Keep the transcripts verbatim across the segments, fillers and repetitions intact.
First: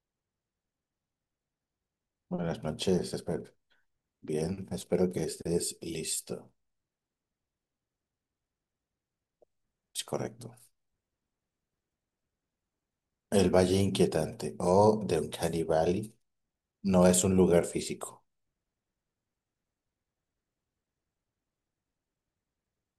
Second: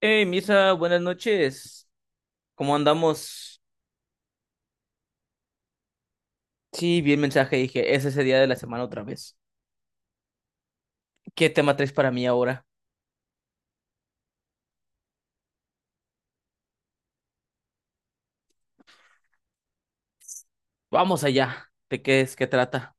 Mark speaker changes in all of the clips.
Speaker 1: Hey, Misa, buenas noches.
Speaker 2: Buenas
Speaker 1: ¿Cómo
Speaker 2: noches, espero.
Speaker 1: andamos?
Speaker 2: Bien, espero que estés listo.
Speaker 1: Sí, vi el mensaje y dije, es ese día de la semana otra vez.
Speaker 2: Es correcto.
Speaker 1: ¿Qué tema traes para mí ahora?
Speaker 2: El Valle Inquietante o de Uncanny Valley no es un lugar físico.
Speaker 1: Vamos allá. ¿De qué es? ¿Qué trata?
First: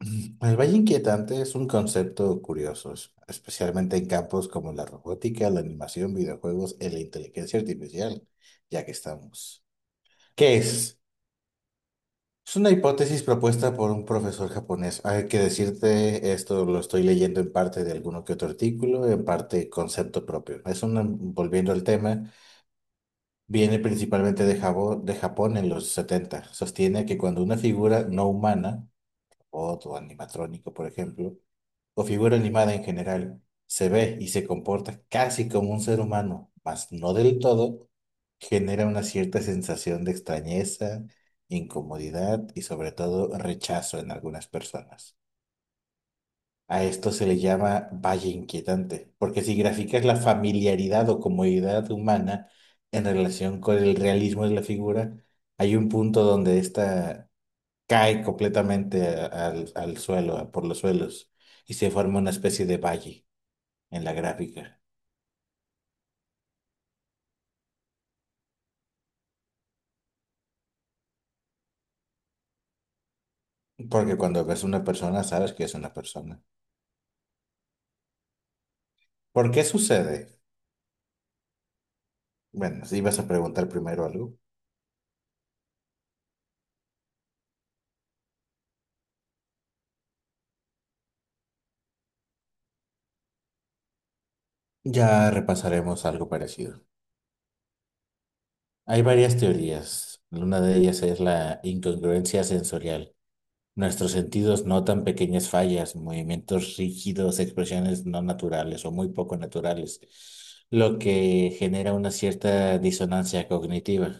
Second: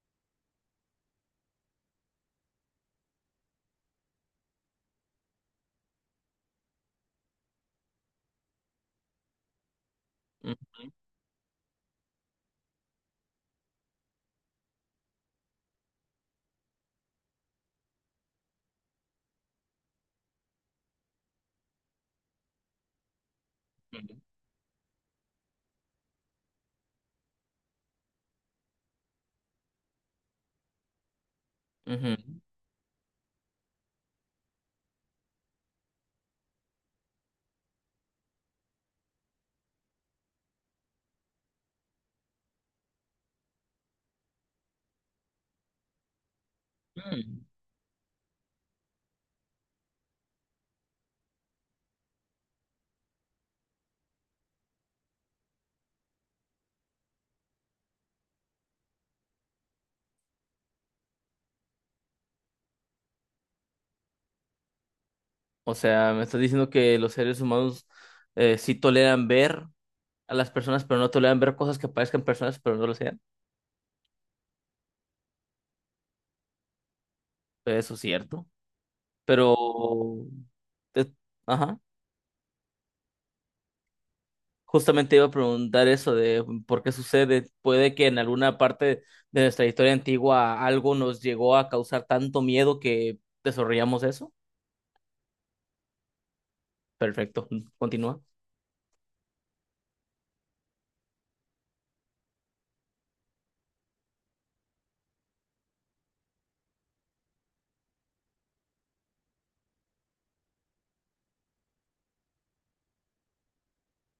Speaker 2: El Valle Inquietante es un concepto curioso, es- especialmente en campos como la robótica, la animación, videojuegos y la inteligencia artificial, ya que estamos.
Speaker 1: Ujú,
Speaker 2: ¿Qué es? Es una hipótesis propuesta por un profesor japonés. Hay que decirte, esto lo estoy leyendo en parte de alguno que otro artículo, en parte concepto propio. Es una, volviendo al tema, viene principalmente de Jabo- de Japón en los setenta. Sostiene que cuando una figura no humana, robot o animatrónico, por ejemplo, o
Speaker 1: ujú,
Speaker 2: figura animada en general, se ve y se comporta casi como un ser humano, mas no del todo, genera una cierta sensación de extrañeza, incomodidad y sobre todo rechazo en algunas personas. A
Speaker 1: ujú.
Speaker 2: esto se le
Speaker 1: Mm.
Speaker 2: llama valle inquietante, porque si graficas la familiaridad o comodidad humana en relación con el realismo de la figura, hay un punto donde esta cae completamente a- al, al suelo, a- por los suelos, y se forma una especie de valle en la gráfica.
Speaker 1: O sea, me estás diciendo que los seres humanos eh, sí toleran ver a las personas, pero no toleran ver cosas que parezcan personas, pero no lo sean.
Speaker 2: Porque cuando ves una persona, sabes que es una persona.
Speaker 1: Eso es cierto.
Speaker 2: ¿Por qué
Speaker 1: Pero...
Speaker 2: sucede?
Speaker 1: te- ajá.
Speaker 2: Bueno, si vas a preguntar primero algo,
Speaker 1: Justamente iba a preguntar eso de por qué sucede. Puede que en alguna parte de nuestra historia antigua algo nos llegó a causar tanto miedo que desarrollamos eso.
Speaker 2: ya repasaremos algo parecido.
Speaker 1: Perfecto, continúa.
Speaker 2: Hay varias teorías. Una de ellas es la incongruencia sensorial. Nuestros sentidos notan pequeñas fallas, movimientos rígidos, expresiones no naturales o muy poco naturales, lo que genera una cierta disonancia cognitiva.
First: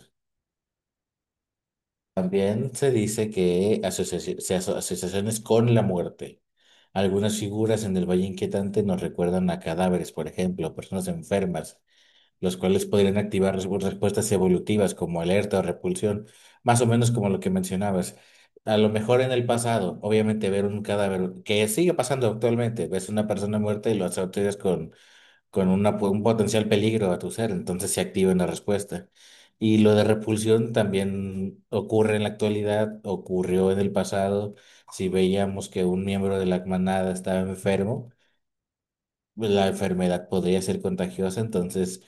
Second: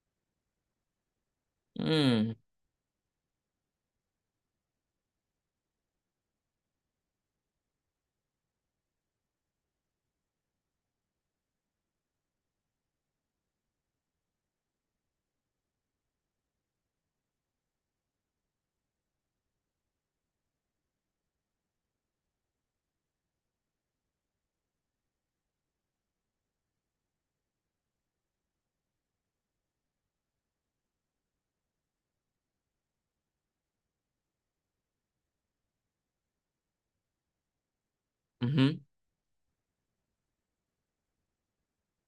Speaker 1: Mm,
Speaker 2: También se dice que asociaci- se aso- asociaciones con la muerte. Algunas figuras en el Valle Inquietante nos recuerdan a cadáveres, por ejemplo, personas enfermas, los cuales podrían activar res- respuestas evolutivas como alerta o repulsión, más o menos como lo que mencionabas. A lo mejor en el pasado, obviamente ver un cadáver, que sigue pasando actualmente, ves una persona muerta y lo asocias con, con una, po- un potencial peligro a tu ser, entonces se activa una respuesta. Y lo de repulsión también ocurre en la actualidad, ocurrió en el pasado. Si veíamos que un miembro de la manada estaba enfermo,
Speaker 1: ujú,
Speaker 2: la enfermedad podría ser contagiosa, entonces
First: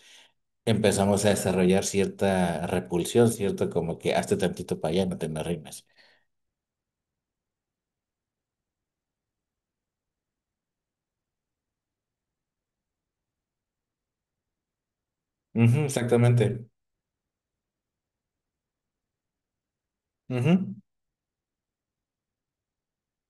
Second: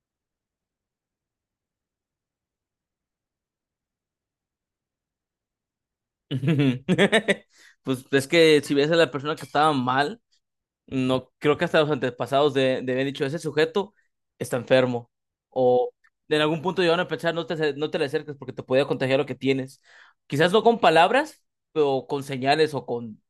Speaker 2: empezamos a desarrollar cierta repulsión, ¿cierto? Como que hazte tantito para allá, no te me arrimes.
Speaker 1: pues es que si ves a la persona que estaba mal, no creo que hasta los antepasados de, de haber dicho, ese sujeto está enfermo.
Speaker 2: Ujú,
Speaker 1: O en algún
Speaker 2: exactamente.
Speaker 1: punto llegaron a pensar, no te, ace- no te le acerques porque te podía contagiar lo que tienes. Quizás no
Speaker 2: Ujú.
Speaker 1: con palabras, pero con señales o con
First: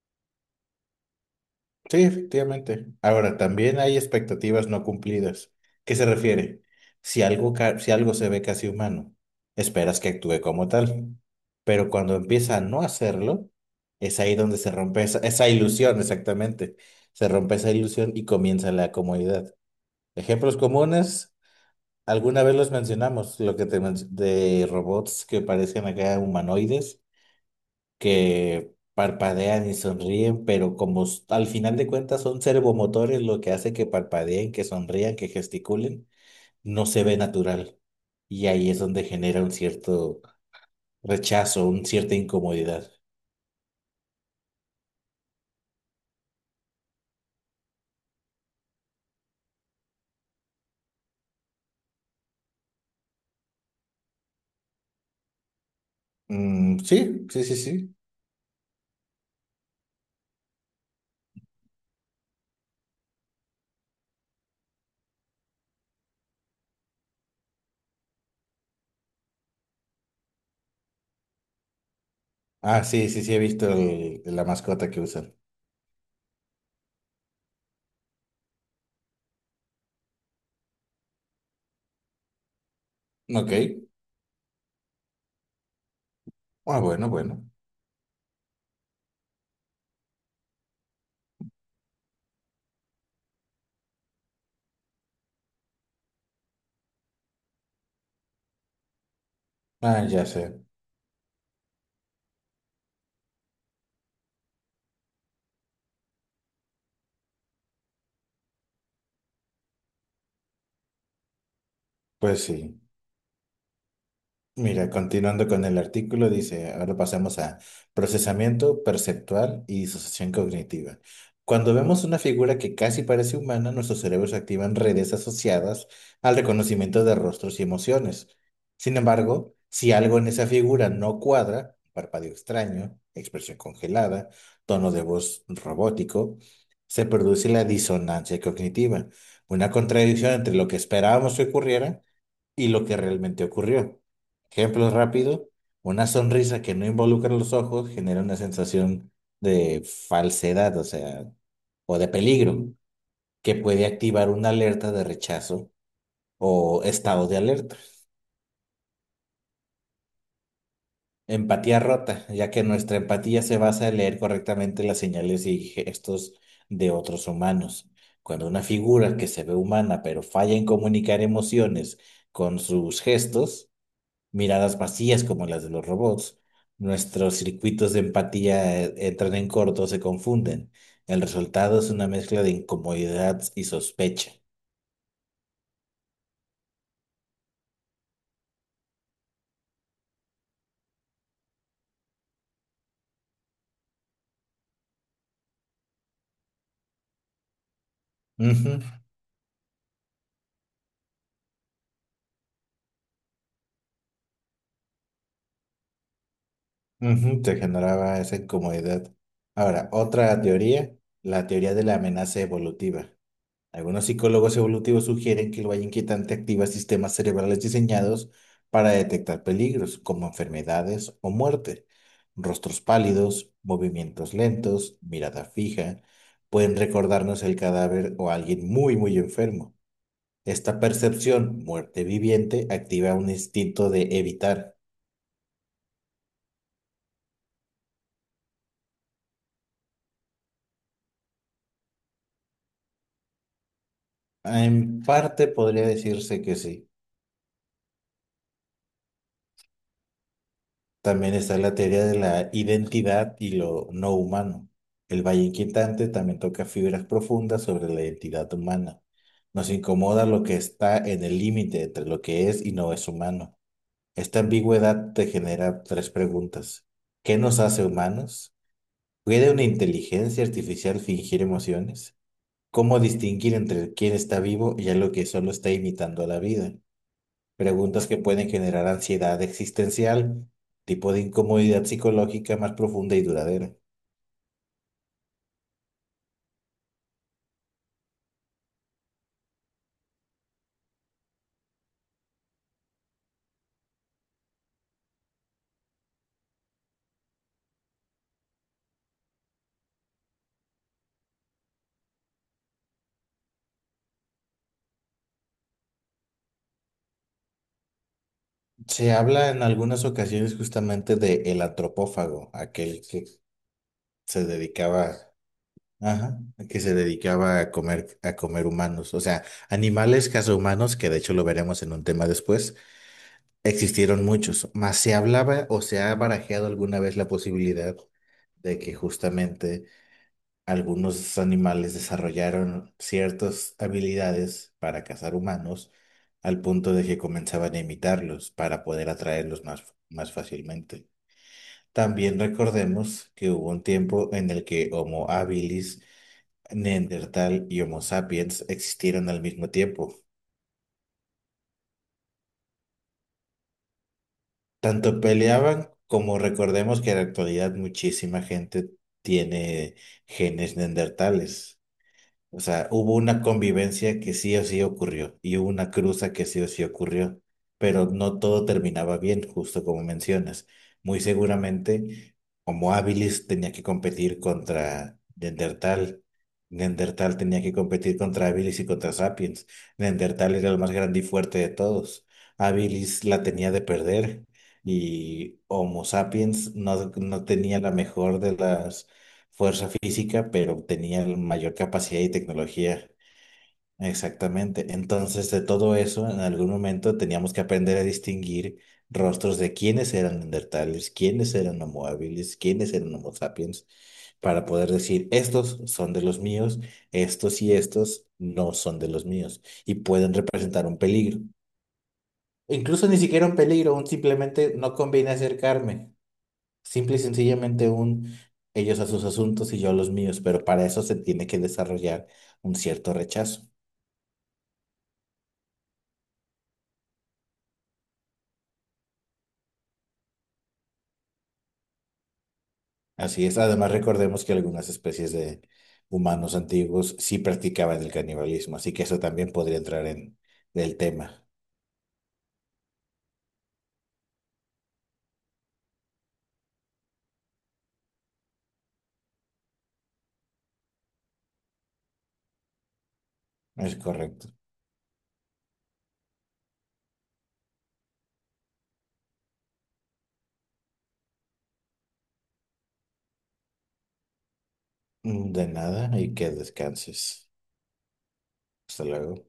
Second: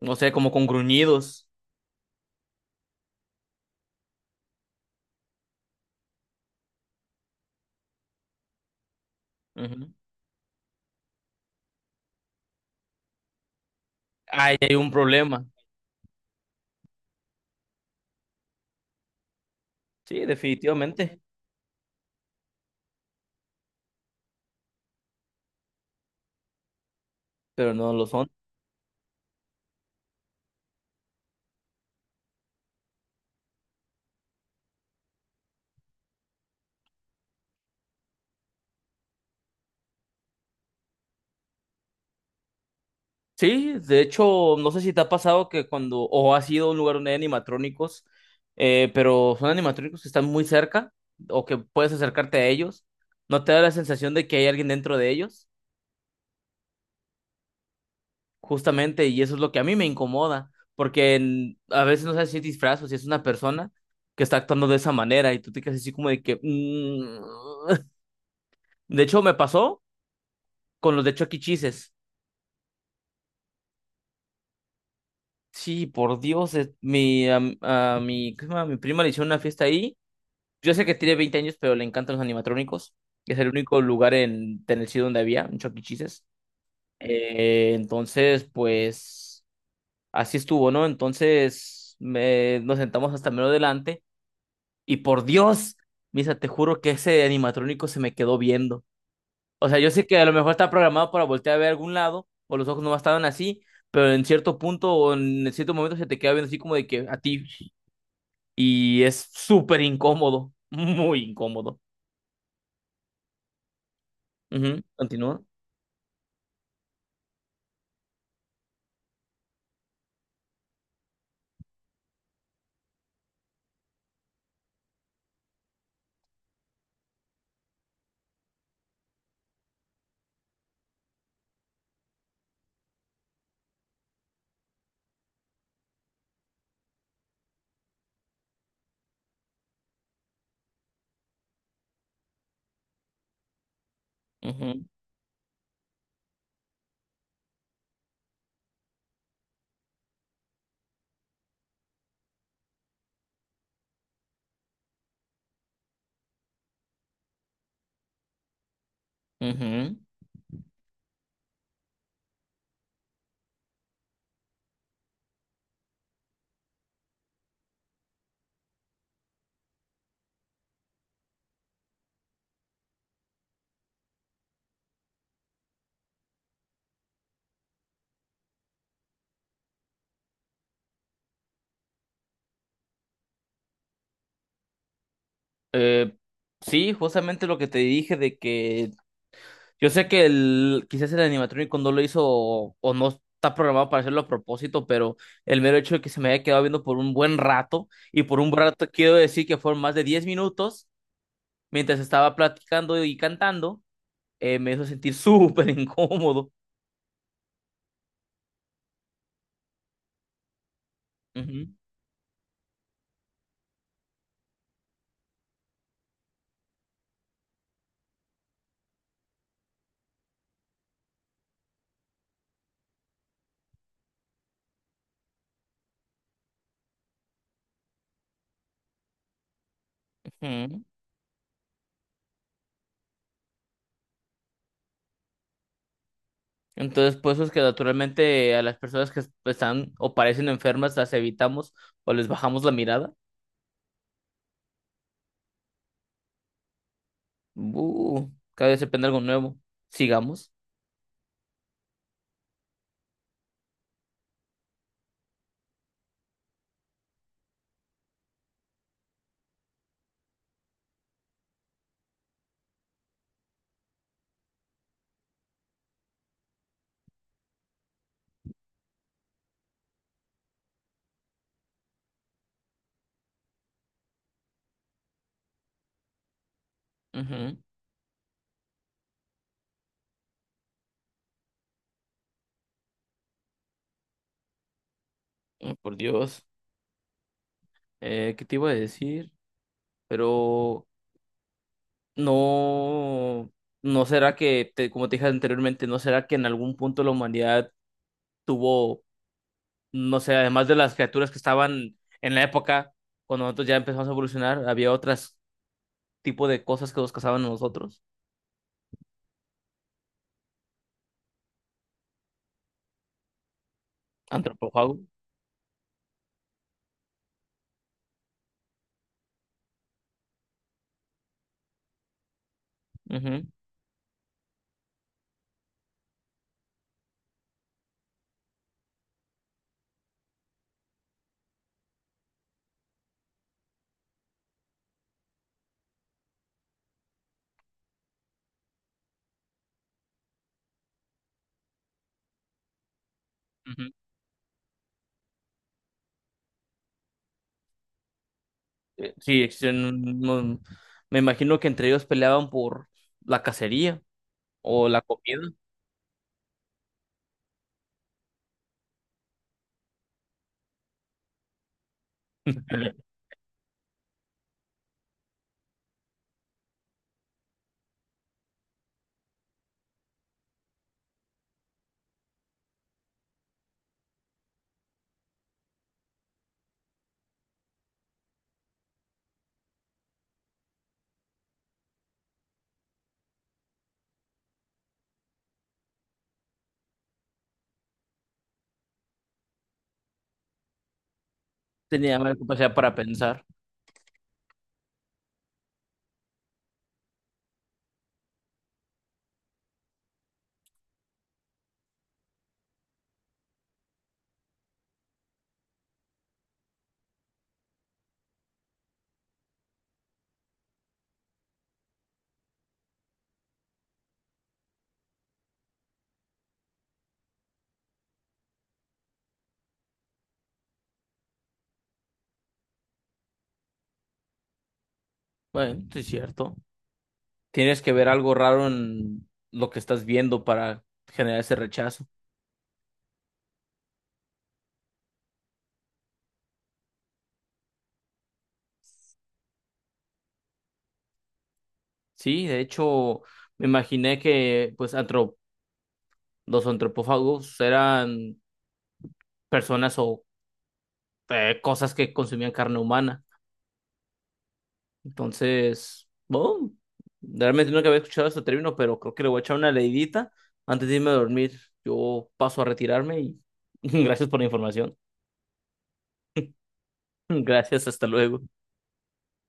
Speaker 1: no sé, como con gruñidos.
Speaker 2: Sí, efectivamente. Ahora, también hay expectativas no cumplidas. ¿Qué se refiere? Si algo, ca- si algo se ve casi humano,
Speaker 1: Ujú.
Speaker 2: esperas que actúe como tal. Pero cuando empieza a no hacerlo, es ahí
Speaker 1: Ahí
Speaker 2: donde se
Speaker 1: hay un
Speaker 2: rompe esa,
Speaker 1: problema.
Speaker 2: esa ilusión, exactamente. Se rompe esa ilusión y comienza la comodidad.
Speaker 1: Sí,
Speaker 2: Ejemplos
Speaker 1: definitivamente,
Speaker 2: comunes. Alguna vez los mencionamos, lo que te menc- de robots que parecen acá humanoides,
Speaker 1: pero no lo son.
Speaker 2: que parpadean y sonríen, pero como s- al final de cuentas son servomotores lo que hace que parpadeen, que sonrían, que gesticulen, no se ve natural. Y ahí es donde genera un cierto rechazo, una cierta incomodidad.
Speaker 1: Sí, de hecho, no sé si te ha pasado que cuando, o has ido a un lugar donde hay animatrónicos, eh, pero son animatrónicos que están muy cerca, o que puedes acercarte a ellos, ¿no te da la sensación de que hay alguien dentro de ellos?
Speaker 2: Mm, sí, sí, sí, sí.
Speaker 1: Justamente, y eso es lo que a mí me incomoda, porque en- a veces no sabes si es disfraz o si es una persona que está actuando de esa manera, y tú te quedas así como de que... mm. De hecho, me pasó con los de Chucky Cheeses.
Speaker 2: Ah, sí, sí, sí, he visto el- la mascota que usan.
Speaker 1: Sí, por Dios, es- mi, am- a, mi, ¿cómo se llama? Mi prima le hicieron una fiesta ahí. Yo sé que tiene veinte años, pero le encantan los animatrónicos. Es el
Speaker 2: Ok.
Speaker 1: único lugar en Tennessee donde había un Chucky Cheeses.
Speaker 2: Ah, bueno, bueno.
Speaker 1: Eh, entonces, pues, así estuvo, ¿no? Entonces, me, nos sentamos hasta menos adelante. Y por Dios, Misa, te juro que ese animatrónico se me quedó viendo. O sea, yo
Speaker 2: Ah,
Speaker 1: sé que a
Speaker 2: ya
Speaker 1: lo
Speaker 2: sé.
Speaker 1: mejor está programado para voltear a ver algún lado, o los ojos no estaban así, pero en cierto punto o en cierto momento se te queda viendo así como de que a ti, y es súper incómodo, muy incómodo.
Speaker 2: Pues sí.
Speaker 1: Ujú,
Speaker 2: Mira,
Speaker 1: continúa.
Speaker 2: continuando con el artículo, dice, ahora pasamos a procesamiento perceptual y disociación cognitiva. Cuando vemos una figura que casi parece humana, nuestros cerebros activan redes asociadas al reconocimiento de rostros y emociones. Sin embargo, si algo en esa figura no cuadra, parpadeo extraño, expresión congelada, tono de voz robótico, se produce la disonancia cognitiva, una contradicción entre lo que esperábamos que ocurriera y lo que realmente ocurrió.
Speaker 1: Ujú,
Speaker 2: Ejemplo rápido, una sonrisa que no involucra los ojos genera una sensación de falsedad, o sea, o de peligro, que puede activar una alerta de rechazo o estado de alerta.
Speaker 1: ujú.
Speaker 2: Empatía rota, ya que nuestra empatía se basa en leer correctamente las señales y gestos de otros humanos. Cuando una figura que se ve humana pero falla en comunicar emociones con sus gestos, miradas vacías como las de los robots. Nuestros circuitos de empatía eh, entran en corto, se confunden. El resultado es una mezcla de incomodidad y sospecha.
Speaker 1: Eh, sí, justamente lo que te dije de que yo sé que el, quizás el animatrónico no lo hizo o, o no está programado para hacerlo a propósito, pero el mero hecho de que se me haya quedado viendo por un buen rato, y por un buen
Speaker 2: Ujú,
Speaker 1: rato quiero decir que fueron más de diez minutos mientras estaba platicando y cantando, eh, me hizo sentir súper incómodo.
Speaker 2: ujú, te generaba esa incomodidad. Ahora, otra teoría, la
Speaker 1: Ujú,
Speaker 2: teoría de la amenaza evolutiva. Algunos psicólogos evolutivos sugieren que el valle inquietante activa sistemas cerebrales diseñados para detectar peligros como enfermedades o muerte. Rostros pálidos, movimientos lentos, mirada fija, pueden recordarnos el cadáver o a alguien muy, muy enfermo. Esta
Speaker 1: ujú.
Speaker 2: percepción, muerte viviente, activa un instinto de evitar.
Speaker 1: Entonces, pues es que naturalmente a las personas que están o parecen enfermas las evitamos o les bajamos la mirada.
Speaker 2: En parte podría decirse que sí.
Speaker 1: Uh, cada vez se aprende algo nuevo. Sigamos.
Speaker 2: También está la teoría de la identidad y lo no humano. El Valle Inquietante también toca fibras profundas sobre la identidad humana. Nos incomoda lo que está en el límite entre lo que es y no es humano. Esta ambigüedad te genera tres preguntas. ¿Qué nos hace humanos? ¿Puede una inteligencia artificial fingir emociones? ¿Cómo distinguir entre quién está vivo y algo que solo está imitando a la vida?
Speaker 1: Ujú.
Speaker 2: Preguntas que pueden generar ansiedad existencial, tipo de incomodidad psicológica más profunda y duradera.
Speaker 1: Oh, por Dios. Eh, ¿qué te iba a decir? Pero no, no será que, te- como te dije anteriormente, no será que en algún punto la humanidad tuvo no sé, además de las criaturas que estaban en la época, cuando nosotros ya empezamos a evolucionar, había otros tipo de cosas que nos cazaban a nosotros,
Speaker 2: Se habla en algunas ocasiones justamente de el antropófago, aquel que se
Speaker 1: antropófagos.
Speaker 2: dedicaba, ajá, que se dedicaba a comer, a comer humanos, o sea, animales humanos, que de hecho lo veremos en un tema después,
Speaker 1: Ujú,
Speaker 2: existieron muchos, mas se hablaba o se ha barajeado alguna vez la posibilidad de que justamente algunos animales desarrollaron ciertas habilidades para cazar humanos al punto de que comenzaban a imitarlos para poder atraerlos más, más fácilmente. También recordemos que hubo un
Speaker 1: ujú.
Speaker 2: tiempo en el que Homo habilis, Neandertal y Homo sapiens
Speaker 1: Eh,
Speaker 2: existieron al
Speaker 1: Sí,
Speaker 2: mismo
Speaker 1: existen
Speaker 2: tiempo.
Speaker 1: un- un- me imagino que entre ellos peleaban por la cacería o la
Speaker 2: Tanto
Speaker 1: comida.
Speaker 2: peleaban como recordemos que en la actualidad muchísima gente tiene genes neandertales. O sea, hubo una convivencia que sí o sí ocurrió y hubo una cruza que sí o sí ocurrió, pero no todo terminaba bien, justo como mencionas. Muy seguramente, como Habilis tenía que competir contra Neandertal, Neandertal tenía que competir contra Habilis y contra Sapiens. Neandertal era el más grande y fuerte de todos. Habilis la tenía de perder y Homo Sapiens no, no tenía la mejor de las fuerza física, pero tenía mayor
Speaker 1: Tenía
Speaker 2: capacidad y
Speaker 1: más capacidad para
Speaker 2: tecnología.
Speaker 1: pensar.
Speaker 2: Exactamente. Entonces, de todo eso, en algún momento teníamos que aprender a distinguir rostros de quiénes eran neandertales, quiénes eran homo habilis, quiénes eran homo sapiens, para poder decir, estos son de los míos, estos y estos no son de los míos, y pueden representar un peligro. Incluso ni siquiera un peligro, un simplemente no conviene acercarme. Simple y sencillamente un ellos a sus asuntos y yo a los míos, pero para eso se tiene que desarrollar un cierto rechazo.
Speaker 1: Bueno, sí es cierto. Tienes que ver algo raro en lo que estás viendo para generar ese rechazo.
Speaker 2: Así es. Además, recordemos que algunas especies de humanos antiguos sí practicaban el canibalismo, así que eso también podría entrar en el tema.
Speaker 1: Sí, de hecho, me imaginé que pues los antropófagos eran personas o eh, cosas que consumían carne humana.
Speaker 2: Es correcto.
Speaker 1: Entonces, bueno, realmente nunca había escuchado este término, pero creo que le voy a echar una leidita antes de irme a dormir. Yo paso a retirarme y gracias por la información.
Speaker 2: Mm, de nada y que descanses.
Speaker 1: Gracias, hasta luego.
Speaker 2: Hasta luego.